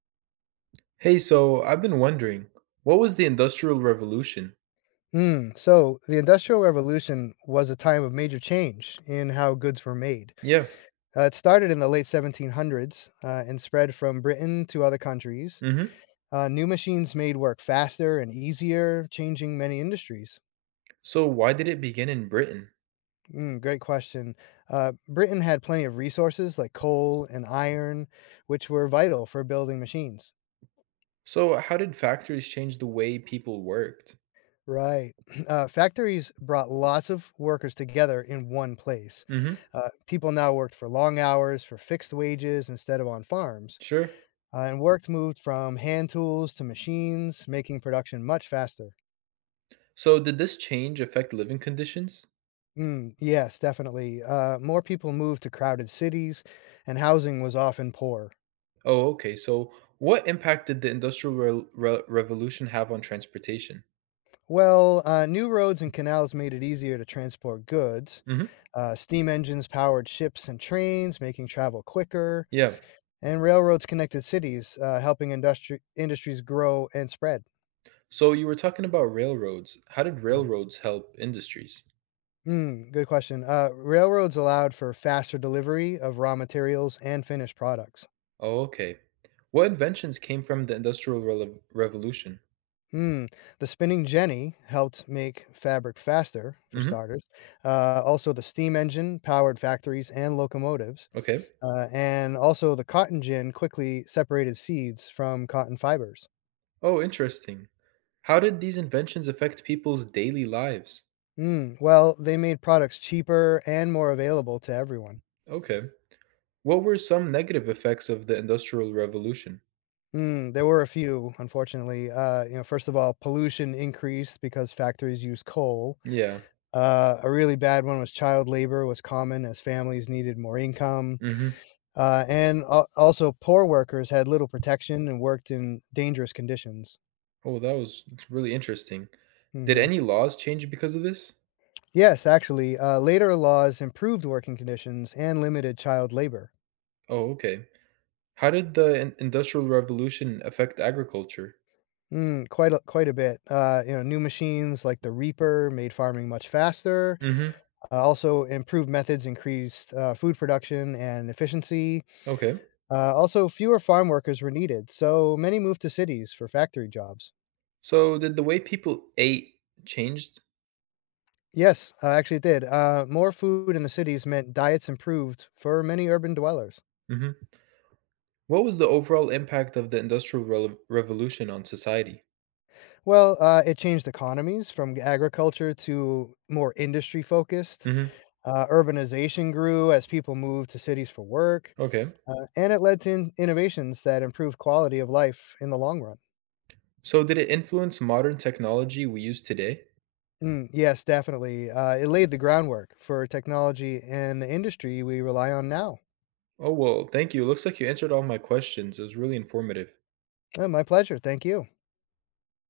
Hey, so I've been wondering, what was the Industrial Revolution? The Industrial Revolution was a time of major change in how goods were made. Yeah. It started in the late 1700s and spread from Britain to other countries. Mm-hmm. New machines made work faster and easier, changing many industries. So why did it begin in Britain? Mm, great question. Britain had plenty of resources like coal and iron, which were vital for building machines. So how did factories change the way people worked? Right. Factories brought lots of workers together in one place. Mm-hmm. People now worked for long hours, for fixed wages instead of on farms, Sure. And worked moved from hand tools to machines, making production much faster. So did this change affect living conditions? Mm, yes, definitely. More people moved to crowded cities, and housing was often poor. Oh, okay. So what impact did the Revolution have on transportation? Well, new roads and canals made it easier to transport goods. Mm-hmm. Steam engines powered ships and trains, making travel quicker Yeah. and railroads connected cities, helping industries grow and spread. So you were talking about railroads. How did Mm, railroads help industries? Good question. Railroads allowed for faster delivery of raw materials and finished products. Oh, okay. What inventions came from the Revolution? Mm, the spinning jenny helped make fabric faster, for Mm-hmm. starters. Also, the steam engine powered factories and locomotives. Okay. And also, the cotton gin quickly separated seeds from cotton fibers. Oh, interesting. How did these inventions affect people's daily lives? Well, they made products cheaper and more available to everyone. Okay. What were some negative effects of the Industrial Revolution? There were a few, unfortunately. First of all, pollution increased because factories use coal. Yeah. A really bad one was child labor was common as families needed more income, Mm-hmm. and also poor workers had little protection and worked in dangerous conditions. Oh, that was it's really interesting. Did hmm any laws change because of this? Yes, actually, later laws improved working conditions and limited child labor. Oh, okay. How did the Industrial Revolution affect agriculture? Quite a bit. New machines like the reaper made farming much faster. Mm-hmm. Also, improved methods increased food production and efficiency. Okay. Also, fewer farm workers were needed, so many moved to cities for factory jobs. So did the way people ate changed? Yes, actually, it did. More food in the cities meant diets improved for many urban dwellers. Mm-hmm. What was the overall impact of the Revolution on society? Well, it changed economies from agriculture to more industry focused. Mm-hmm. Urbanization grew as people moved to cities for work, Okay. And it led to innovations that improved quality of life in the long run. So, did it influence modern technology we use today? Mm, yes, definitely. It laid the groundwork for technology and the industry we rely on now. Oh, well, thank you. Looks like you answered all my questions. It was really informative. My pleasure. Thank you.